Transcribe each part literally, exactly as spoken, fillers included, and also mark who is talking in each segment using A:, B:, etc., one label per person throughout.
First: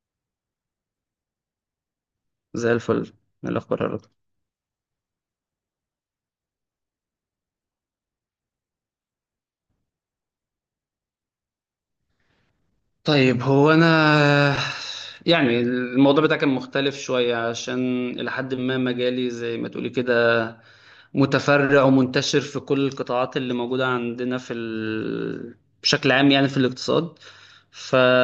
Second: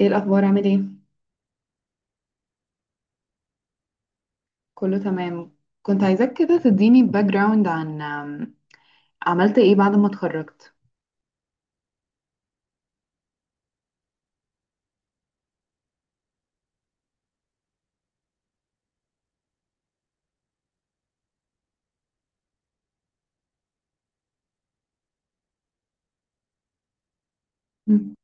A: ايه الاخبار؟ عامل ايه؟
B: زي الفل. من الاخبار يا رضا؟
A: كله تمام. كنت عايزاك كده تديني باك جراوند عن عن عملت ايه بعد ما اتخرجت.
B: طيب هو انا يعني الموضوع بتاعي كان مختلف شويه عشان الى حد ما مجالي زي ما تقولي كده متفرع ومنتشر في كل القطاعات اللي موجودة عندنا في ال... بشكل عام يعني في الاقتصاد. ف
A: مم.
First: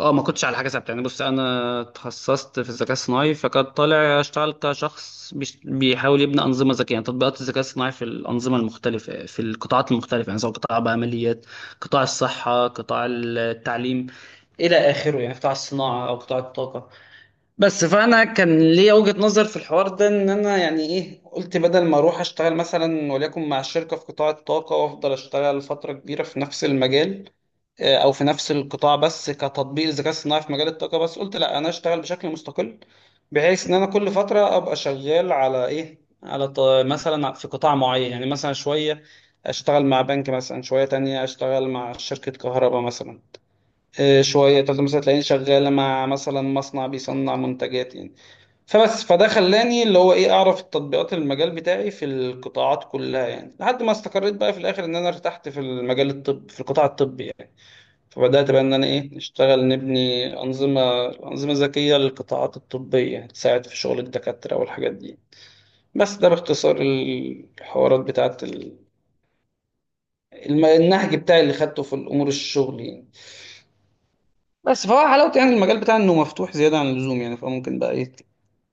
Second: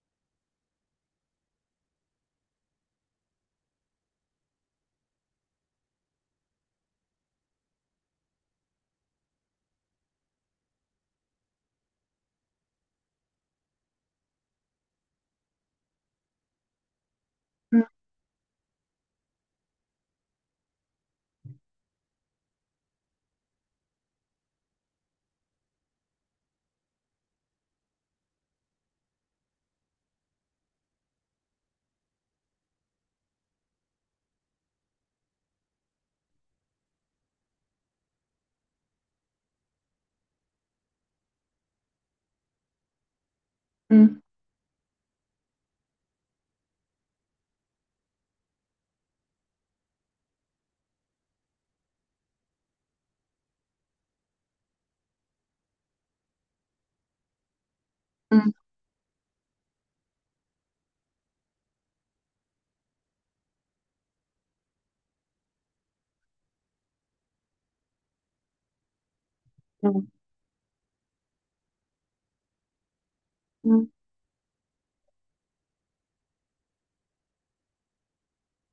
B: اه ما كنتش على حاجة ثابتة يعني. بص، انا تخصصت في الذكاء الصناعي، فكان طالع اشتغل كشخص بيش- بيحاول يبني أنظمة ذكية، يعني تطبيقات الذكاء الصناعي في الأنظمة المختلفة في القطاعات المختلفة، يعني سواء قطاع بقى ماليات، قطاع الصحة، قطاع التعليم إلى آخره، يعني قطاع الصناعة أو قطاع الطاقة.
A: مم.
B: بس فانا كان ليا وجهة نظر في الحوار ده، ان انا يعني ايه، قلت بدل ما اروح اشتغل مثلا وليكن مع شركة في قطاع الطاقة وافضل اشتغل فترة كبيرة في نفس المجال آه، او في نفس القطاع، بس كتطبيق الذكاء الصناعي في مجال الطاقة، بس قلت لا انا اشتغل بشكل مستقل، بحيث ان انا كل فترة ابقى شغال على ايه، على ط- مثلا في قطاع معين يعني. مثلا شوية اشتغل مع بنك، مثلا شوية تانية اشتغل مع شركة كهرباء مثلا.
A: مم.
B: آه، شوية تالتة مثلا تلاقيني شغال مع مثلا مصنع بيصنع منتجات يعني. فبس فده خلاني اللي هو ايه، اعرف التطبيقات المجال بتاعي في القطاعات كلها يعني، لحد ما استقريت بقى في الاخر ان انا ارتحت في المجال الطب في القطاع الطبي يعني. فبدات بقى ان انا ايه، نشتغل نبني انظمه انظمه ذكيه للقطاعات الطبيه تساعد في شغل الدكاتره والحاجات دي. بس ده باختصار الحوارات بتاعت ال-
A: مم.
B: الم- النهج بتاعي اللي خدته في الامور الشغل يعني.
A: مم.
B: بس فهو حلاوته يعني المجال بتاعي انه مفتوح زياده عن اللزوم يعني، فممكن بقى ايه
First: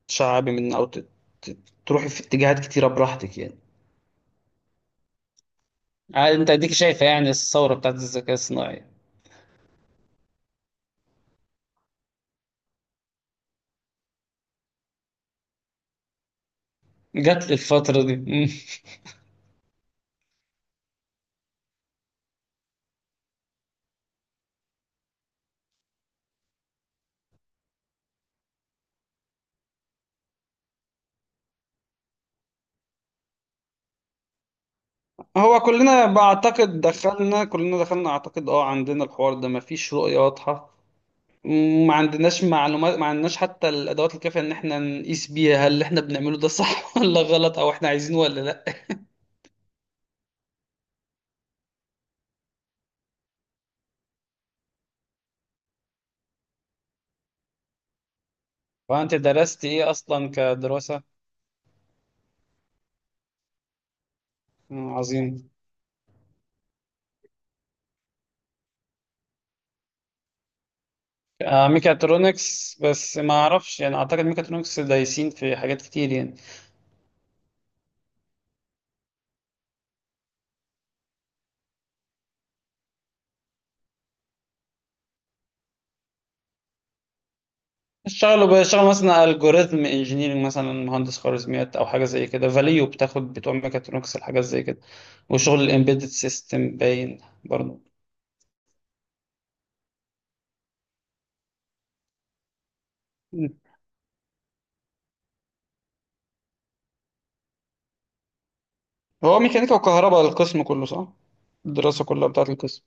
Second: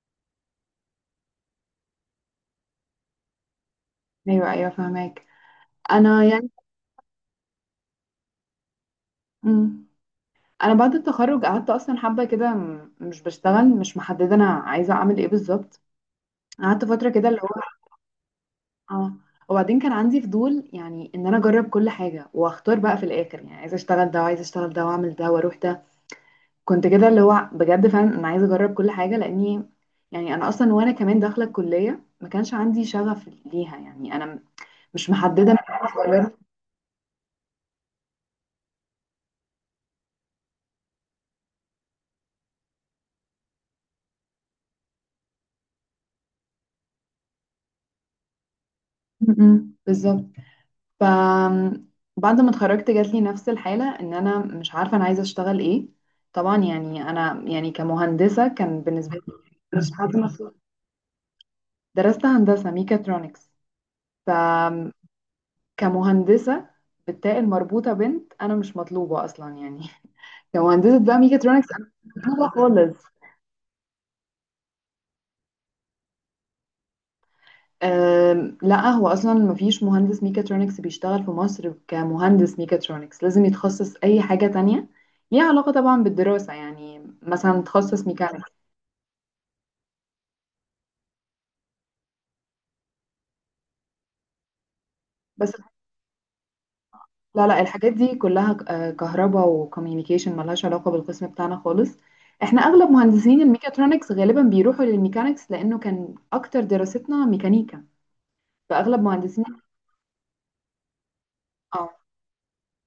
B: تشعبي من او تت- تت- تروحي في اتجاهات كتيره براحتك يعني.
A: ايوه، ايوه، فهماك. انا
B: عاد
A: يعني،
B: انت اديك شايفه يعني الثوره بتاعت الذكاء الصناعي
A: مم. انا بعد التخرج قعدت اصلا حبه كده، م- مش بشتغل، مش محدده انا عايزه اعمل ايه بالظبط. قعدت فتره كده اللي هو،
B: جت للفتره دي. مم.
A: اه. وبعدين كان عندي فضول يعني ان انا اجرب كل حاجه واختار بقى في الاخر، يعني عايزه اشتغل ده وعايزه اشتغل ده واعمل ده واروح ده. كنت كده اللي هو بجد فعلا انا عايزه اجرب كل حاجه لاني، يعني انا اصلا وانا كمان داخله الكليه ما كانش عندي شغف ليها يعني انا م- مش محدده من
B: هو
A: وأنا
B: كلنا
A: صغيره.
B: بعتقد دخلنا، كلنا دخلنا اعتقد اه عندنا الحوار ده مفيش رؤية واضحة، ما عندناش معلومات، ما عندناش حتى الادوات الكافية ان احنا نقيس بيها هل اللي احنا بنعمله ده صح ولا غلط، او احنا عايزينه ولا لا.
A: م- م، بالظبط. ف، بعد ما اتخرجت جات لي نفس الحاله ان انا مش عارفه انا عايزه اشتغل ايه. طبعا يعني انا يعني كمهندسه كان بالنسبه
B: وانت
A: لي
B: درست ايه
A: مش حد
B: اصلا
A: مفهوم.
B: كدراسه؟
A: درست هندسه ميكاترونكس. ف،
B: مم، عظيم.
A: كمهندسه بالتاء المربوطه بنت انا مش مطلوبه اصلا يعني. كمهندسة بقى ميكاترونكس
B: آه
A: أنا مش فاهمة
B: ميكاترونكس،
A: خالص.
B: بس ما اعرفش يعني، اعتقد ميكاترونكس دايسين في حاجات كتير يعني.
A: أم، لا، هو أصلا مفيش مهندس ميكاترونكس بيشتغل في مصر. كمهندس ميكاترونكس لازم يتخصص أي حاجة تانية ليها علاقة طبعا بالدراسة، يعني مثلا تخصص ميكانيكا.
B: اشتغلوا بيشتغلوا مثلا الجوريزم انجينيرنج مثلا، مهندس خوارزميات او حاجه زي كده، فاليو بتاخد بتوع ميكاترونكس الحاجات زي كده،
A: بس
B: وشغل الامبيدد سيستم باين
A: لا لا،
B: برضه.
A: الحاجات دي كلها آه، كهرباء وكوميونيكيشن، ملهاش علاقة بالقسم بتاعنا خالص. احنا أغلب مهندسين
B: مم.
A: الميكاترونكس غالبا بيروحوا للميكانيكس، لأنه كان أكتر دراستنا ميكانيكا. فأغلب
B: هو
A: مهندسين،
B: ميكانيكا وكهرباء القسم كله، صح؟
A: اه.
B: الدراسه كلها بتاعت القسم.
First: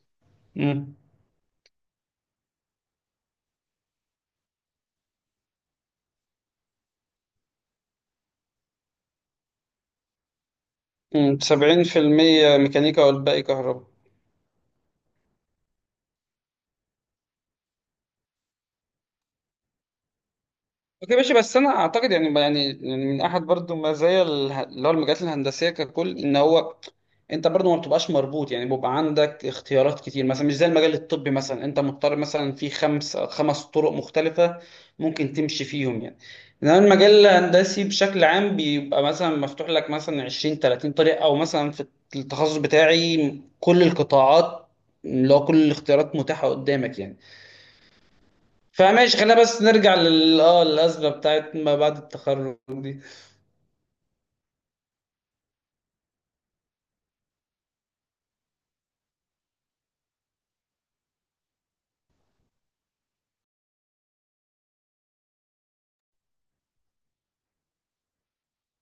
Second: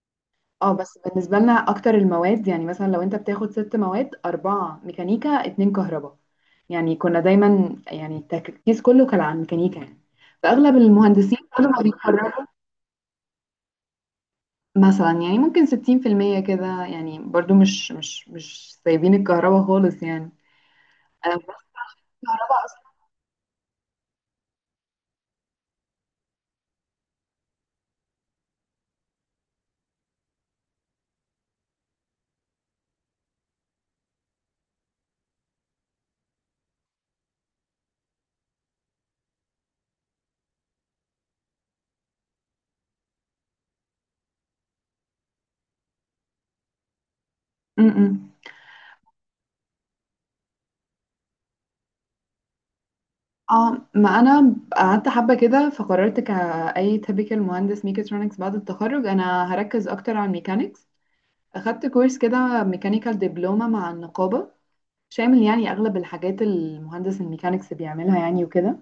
A: اه
B: امم.
A: بس بالنسبة لنا أكتر المواد، يعني مثلا لو أنت بتاخد ست مواد، أربعة ميكانيكا اتنين كهرباء. يعني كنا دايما يعني التركيز كله كان على الميكانيكا يعني. فأغلب المهندسين كانوا ما
B: سبعين في
A: بيتخرجوا
B: المية ميكانيكا والباقي كهرباء.
A: مثلا، يعني ممكن ستين في المية كده يعني، برضو مش مش مش سايبين الكهرباء خالص يعني.
B: اوكي ماشي،
A: أنا مش
B: بس انا اعتقد يعني،
A: كهرباء
B: يعني
A: أصلا.
B: يعني من احد برضو مزايا اله- اللي هو المجالات الهندسيه ككل، ان هو انت برضو ما بتبقاش مربوط يعني، بيبقى عندك اختيارات كتير. مثلا مش زي المجال الطبي مثلا، انت مضطر مثلا في خمس خمس طرق مختلفه ممكن تمشي فيهم يعني. انما المجال الهندسي بشكل عام بيبقى مثلا مفتوح لك مثلا عشرين تلاتين طريق، او مثلا في التخصص بتاعي كل القطاعات، اللي هو كل الاختيارات متاحه قدامك يعني.
A: م- م.
B: فماشي، خلينا بس نرجع لل اه الأزمة بتاعت ما بعد التخرج دي.
A: اه، ما أنا قعدت حبة كده فقررت كأي تبكال مهندس ميكاترونكس بعد التخرج أنا هركز أكتر على الميكانيكس. أخدت كورس كده ميكانيكال دبلومة مع النقابة، شامل يعني أغلب الحاجات المهندس الميكانيكس بيعملها يعني وكده.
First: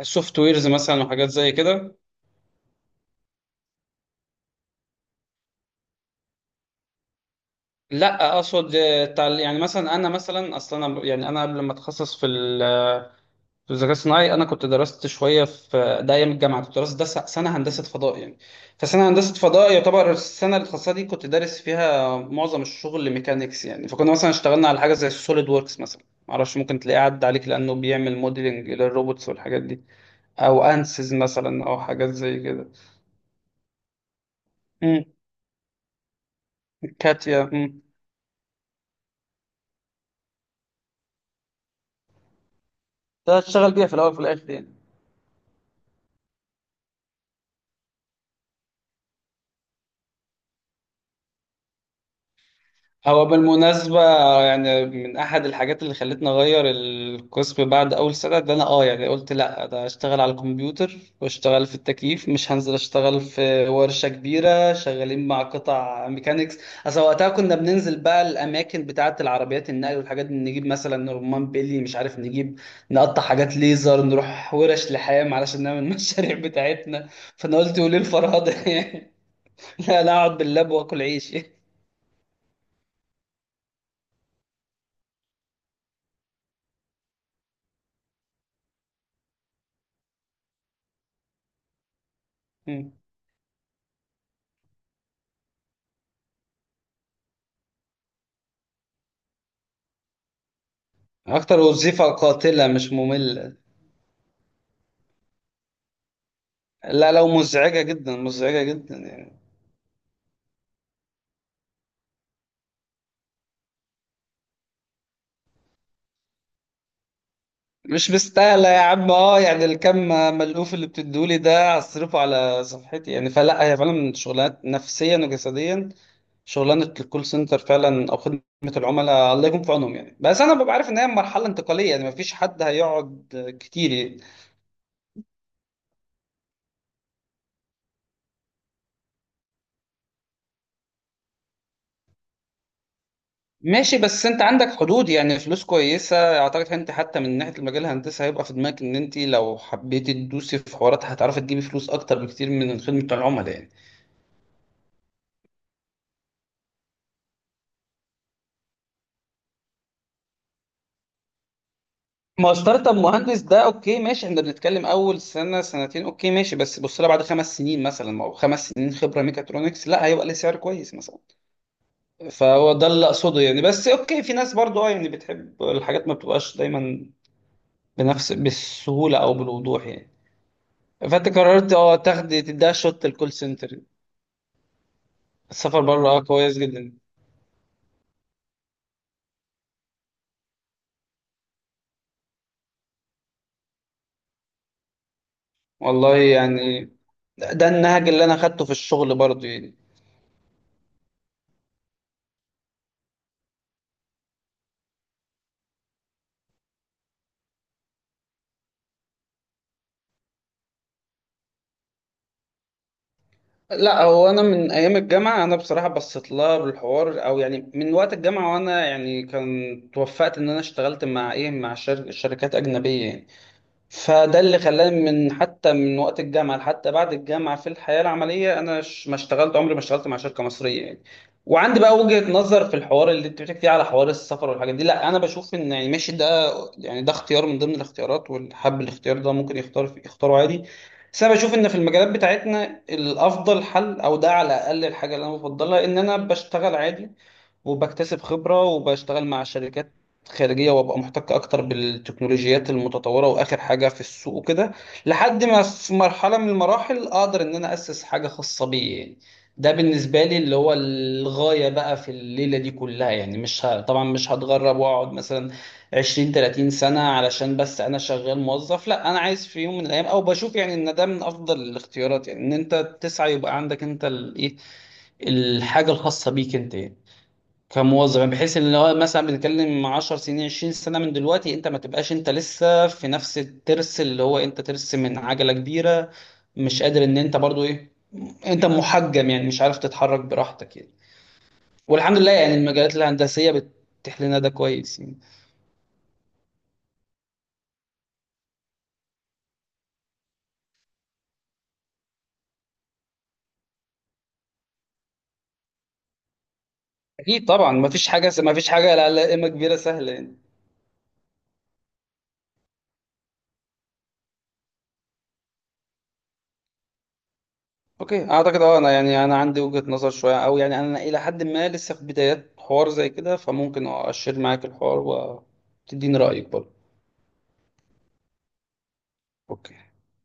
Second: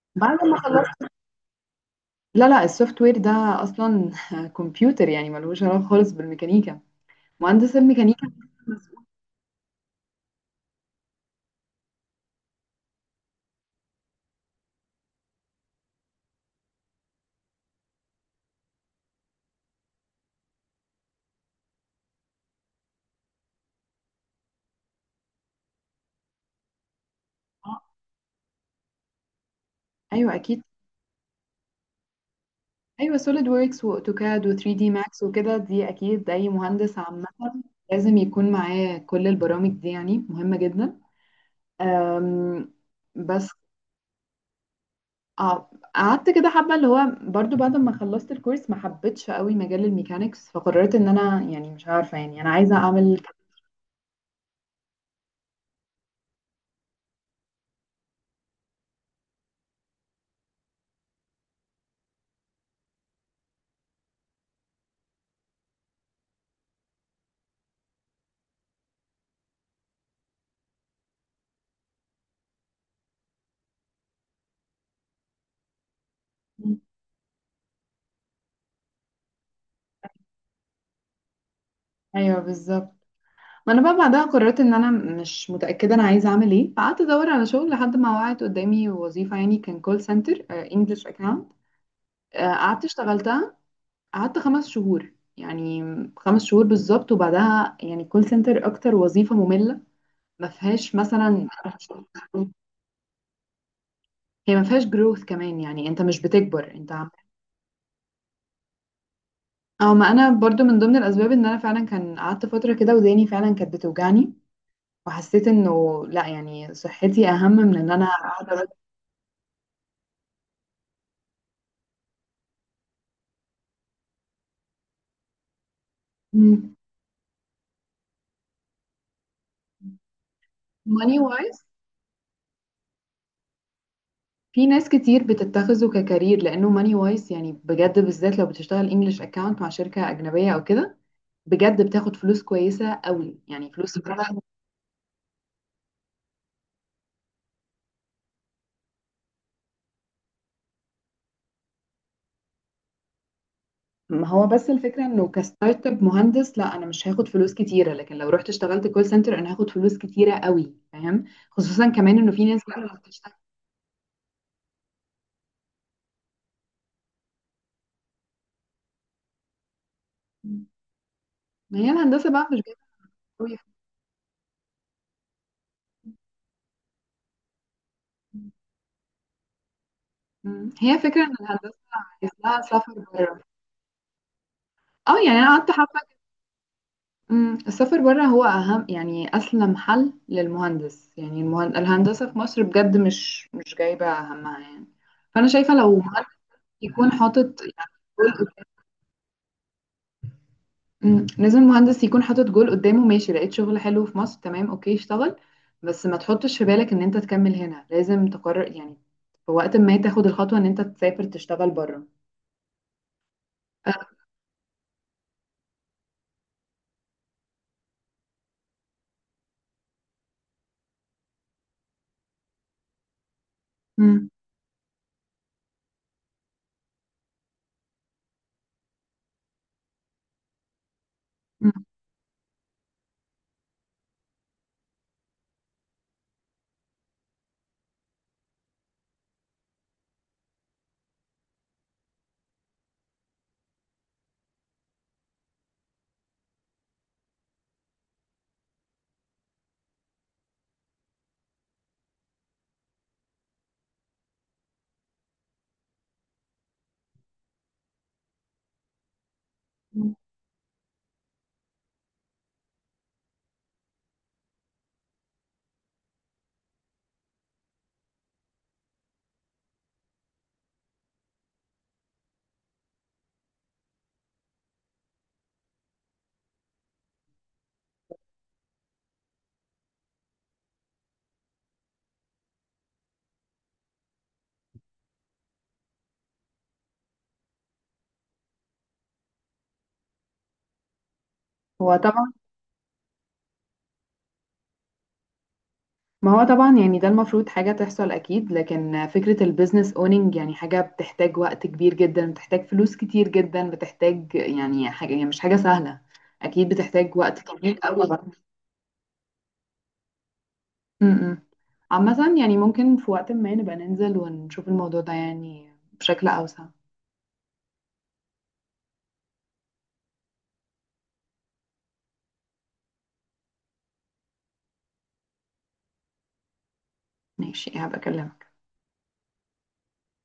B: السوفت
A: بعد ما
B: ويرز
A: خلصت،
B: مثلا وحاجات زي كده.
A: لا لا، السوفت وير ده أصلا كمبيوتر يعني، ملوش علاقة خالص بالميكانيكا. مهندس الميكانيكا
B: لا اقصد آه،
A: مسؤول.
B: تعل- يعني مثلا انا مثلا اصلا انا يعني انا قبل ما اتخصص في ال- آه، في الذكاء الصناعي، انا كنت درست شويه في ده ايام الجامعه، كنت درست ده س- سنه هندسه فضاء يعني. فسنه هندسه فضاء يعتبر السنه الخاصه دي كنت دارس فيها معظم الشغل ميكانيكس يعني، فكنا مثلا اشتغلنا على حاجه زي السوليد ووركس مثلا، معرفش ممكن تلاقيه عدى عليك لانه
A: آه،
B: بيعمل موديلنج للروبوتس والحاجات دي،
A: أيوه أكيد.
B: او انسز مثلا او حاجات زي كده.
A: أيوه، سوليد ووركس وأوتوكاد و3 دي
B: امم.
A: ماكس وكده، دي أكيد أي مهندس عامة
B: كاتيا. امم.
A: لازم يكون معاه كل البرامج دي، يعني مهمة جدا. أم،
B: ده
A: بس،
B: هتشتغل بيها في الاول وفي الاخر يعني.
A: اه قعدت كده حبة اللي هو برضو بعد ما خلصت الكورس ما حبيتش قوي مجال الميكانيكس، فقررت ان انا يعني مش عارفة يعني انا عايزة اعمل.
B: هو بالمناسبة يعني من أحد الحاجات اللي خلتني أغير القسم بعد أول سنة ده، أنا أه يعني قلت لأ، ده أشتغل على الكمبيوتر وأشتغل في التكييف، مش هنزل أشتغل في ورشة كبيرة شغالين مع قطع ميكانيكس. أصل وقتها كنا بننزل بقى الأماكن بتاعة العربيات النقل والحاجات دي، نجيب مثلا رمان بيلي، مش عارف نجيب نقطع حاجات ليزر، نروح ورش لحام علشان نعمل المشاريع بتاعتنا. فأنا قلت وليه الفرهدة؟ يعني لا لا، أقعد باللاب وآكل عيش.
A: ايوه بالظبط. ما انا بقى بعدها قررت ان انا مش متأكدة انا عايزة اعمل ايه، فقعدت ادور على شغل لحد ما وقعت قدامي وظيفة يعني، كان كول سنتر انجلش اكاونت. قعدت اشتغلتها. قعدت خمس شهور يعني، خمس شهور بالظبط. وبعدها يعني كول سنتر اكتر وظيفة مملة، ما فيهاش مثلا،
B: اكتر وظيفة قاتلة مش مملة.
A: هي ما فيهاش جروث كمان، يعني انت مش بتكبر انت عم.
B: لا لو مزعجة جدا، مزعجة جدا يعني.
A: او ما انا برضو من ضمن الاسباب ان انا فعلا كان قعدت فتره كده وداني فعلا كانت بتوجعني، وحسيت انه لا يعني صحتي اهم من ان انا
B: مش مستاهلة
A: قاعده.
B: يا عم. اه يعني الكم ملهوف اللي بتدولي ده هصرفه على صفحتي يعني. فلا هي فعلا شغلانات نفسيا وجسديا، شغلانة الكول سنتر فعلا او خدمة العملاء، الله يكون في عونهم يعني. بس انا ببقى عارف ان هي
A: ماني
B: مرحلة
A: وايز،
B: انتقالية يعني، مفيش حد هيقعد كتير يعني.
A: في ناس كتير بتتخذه ككارير لانه ماني وايز، يعني بجد بالذات لو بتشتغل انجلش اكاونت مع شركه اجنبيه او كده، بجد بتاخد فلوس كويسه قوي يعني، فلوس.
B: ماشي بس انت عندك حدود يعني. فلوس كويسة، اعتقد انت حتى من ناحية المجال الهندسي هيبقى في دماغك ان انت لو حبيتي تدوسي في حوارات هتعرفي تجيبي فلوس اكتر بكتير من خدمة العملاء يعني.
A: ما هو بس الفكرة انه كستارت اب مهندس لا انا مش هاخد فلوس كتيرة، لكن لو رحت اشتغلت كول سنتر انا هاخد فلوس كتيرة قوي، فاهم. خصوصا كمان انه في
B: ما هو
A: ناس بقى
B: ستارت اب
A: اللي بتشتغل،
B: مهندس ده اوكي ماشي، احنا بنتكلم اول سنة سنتين اوكي ماشي، بس بص لها بعد خمس سنين مثلا او خمس سنين خبرة ميكاترونكس، لا هيبقى ليه سعر كويس مثلا.
A: ما هي الهندسة بقى مش
B: فهو
A: جايبة
B: ده اللي اقصده
A: قوي.
B: يعني. بس اوكي، في ناس برضو اه يعني بتحب الحاجات ما بتبقاش دايما بنفس بالسهولة او بالوضوح يعني.
A: مم. هي فكرة
B: فانت
A: ان
B: قررت
A: الهندسة
B: اه
A: عايز
B: تاخدي
A: لها
B: تديها
A: سفر
B: شوت الكول
A: بره.
B: سنتر.
A: اه يعني انا قعدت
B: السفر
A: حبة،
B: بره اه كويس جدا.
A: مم. السفر بره هو اهم يعني اسلم حل للمهندس يعني، المهن… الهندسة في مصر بجد مش مش جايبة همها يعني. فانا شايفة لو
B: والله
A: مهندس
B: يعني
A: يكون
B: ده
A: حاطط،
B: ده النهج اللي انا خدته في الشغل برضه يعني.
A: مم. لازم المهندس يكون حاطط جول قدامه، ماشي لقيت شغل حلو في مصر تمام اوكي اشتغل، بس ما تحطش في بالك ان انت تكمل هنا، لازم تقرر يعني في وقت ما تاخد الخطوة ان انت تسافر تشتغل بره.
B: لا هو انا من ايام الجامعه انا بصراحه بصيت لها بالحوار، او يعني من وقت الجامعه وانا يعني كان توفقت ان انا اشتغلت مع ايه، مع شر... شركات اجنبيه يعني.
A: مم.
B: فده اللي خلاني من حتى من وقت الجامعة لحتى بعد الجامعة في الحياة العملية أنا ش- ما اشتغلت، عمري ما اشتغلت مع شركة مصرية يعني. وعندي بقى وجهة نظر في الحوار اللي أنت بتحكي فيه على حوار السفر والحاجات دي. لا أنا بشوف إن يعني ماشي ده يعني ده اختيار من ضمن الاختيارات، واللي حب الاختيار ده ممكن يختار في يختاره عادي. بس أنا بشوف إن في المجالات بتاعتنا الأفضل حل، أو ده على الأقل الحاجة اللي أنا بفضلها، إن أنا بشتغل عادي وبكتسب خبرة وبشتغل مع شركات خارجية وابقى محتك أكتر بالتكنولوجيات المتطورة وآخر حاجة في السوق وكده، لحد ما في مرحلة من المراحل أقدر إن أنا أسس حاجة خاصة بي يعني. ده
A: مم.
B: بالنسبة لي اللي هو الغاية بقى في الليلة دي كلها يعني. مش ه... طبعا مش هتغرب وأقعد مثلا عشرين تلاتين سنة علشان بس أنا شغال موظف. لا أنا عايز في يوم من الأيام، أو بشوف يعني إن ده من أفضل الاختيارات، يعني إن أنت تسعى يبقى عندك أنت الإيه، الحاجة الخاصة بيك أنت يعني. كموظف يعني بحيث ان هو مثلا بنتكلم عشر سنين عشرين سنه من دلوقتي، انت ما تبقاش انت لسه في نفس الترس، اللي هو انت ترس من عجله كبيره، مش قادر ان انت برضو ايه، انت محجم يعني مش عارف تتحرك براحتك يعني.
A: هو
B: والحمد لله
A: طبعا،
B: يعني المجالات الهندسيه بتتيح لنا ده كويس يعني.
A: ما هو طبعا يعني ده المفروض حاجة تحصل أكيد، لكن فكرة البيزنس اونينج يعني حاجة بتحتاج وقت كبير جدا، بتحتاج فلوس كتير جدا، بتحتاج يعني حاجة يعني مش حاجة سهلة. أكيد بتحتاج وقت
B: اكيد طبعا،
A: طويل
B: ما فيش
A: أوي.
B: حاجه ما فيش حاجه لا لائمه كبيره سهله يعني.
A: امم، عامة يعني ممكن في وقت ما نبقى ننزل ونشوف الموضوع ده يعني بشكل أوسع.
B: اوكي اعتقد اه، انا يعني انا عندي وجهه نظر شويه، او يعني انا الى حد ما لسه في بدايات حوار زي كده، فممكن اشير معاك الحوار وتديني رايك برضو.
A: ماشي، هبقى أكلمك.
B: اوكي.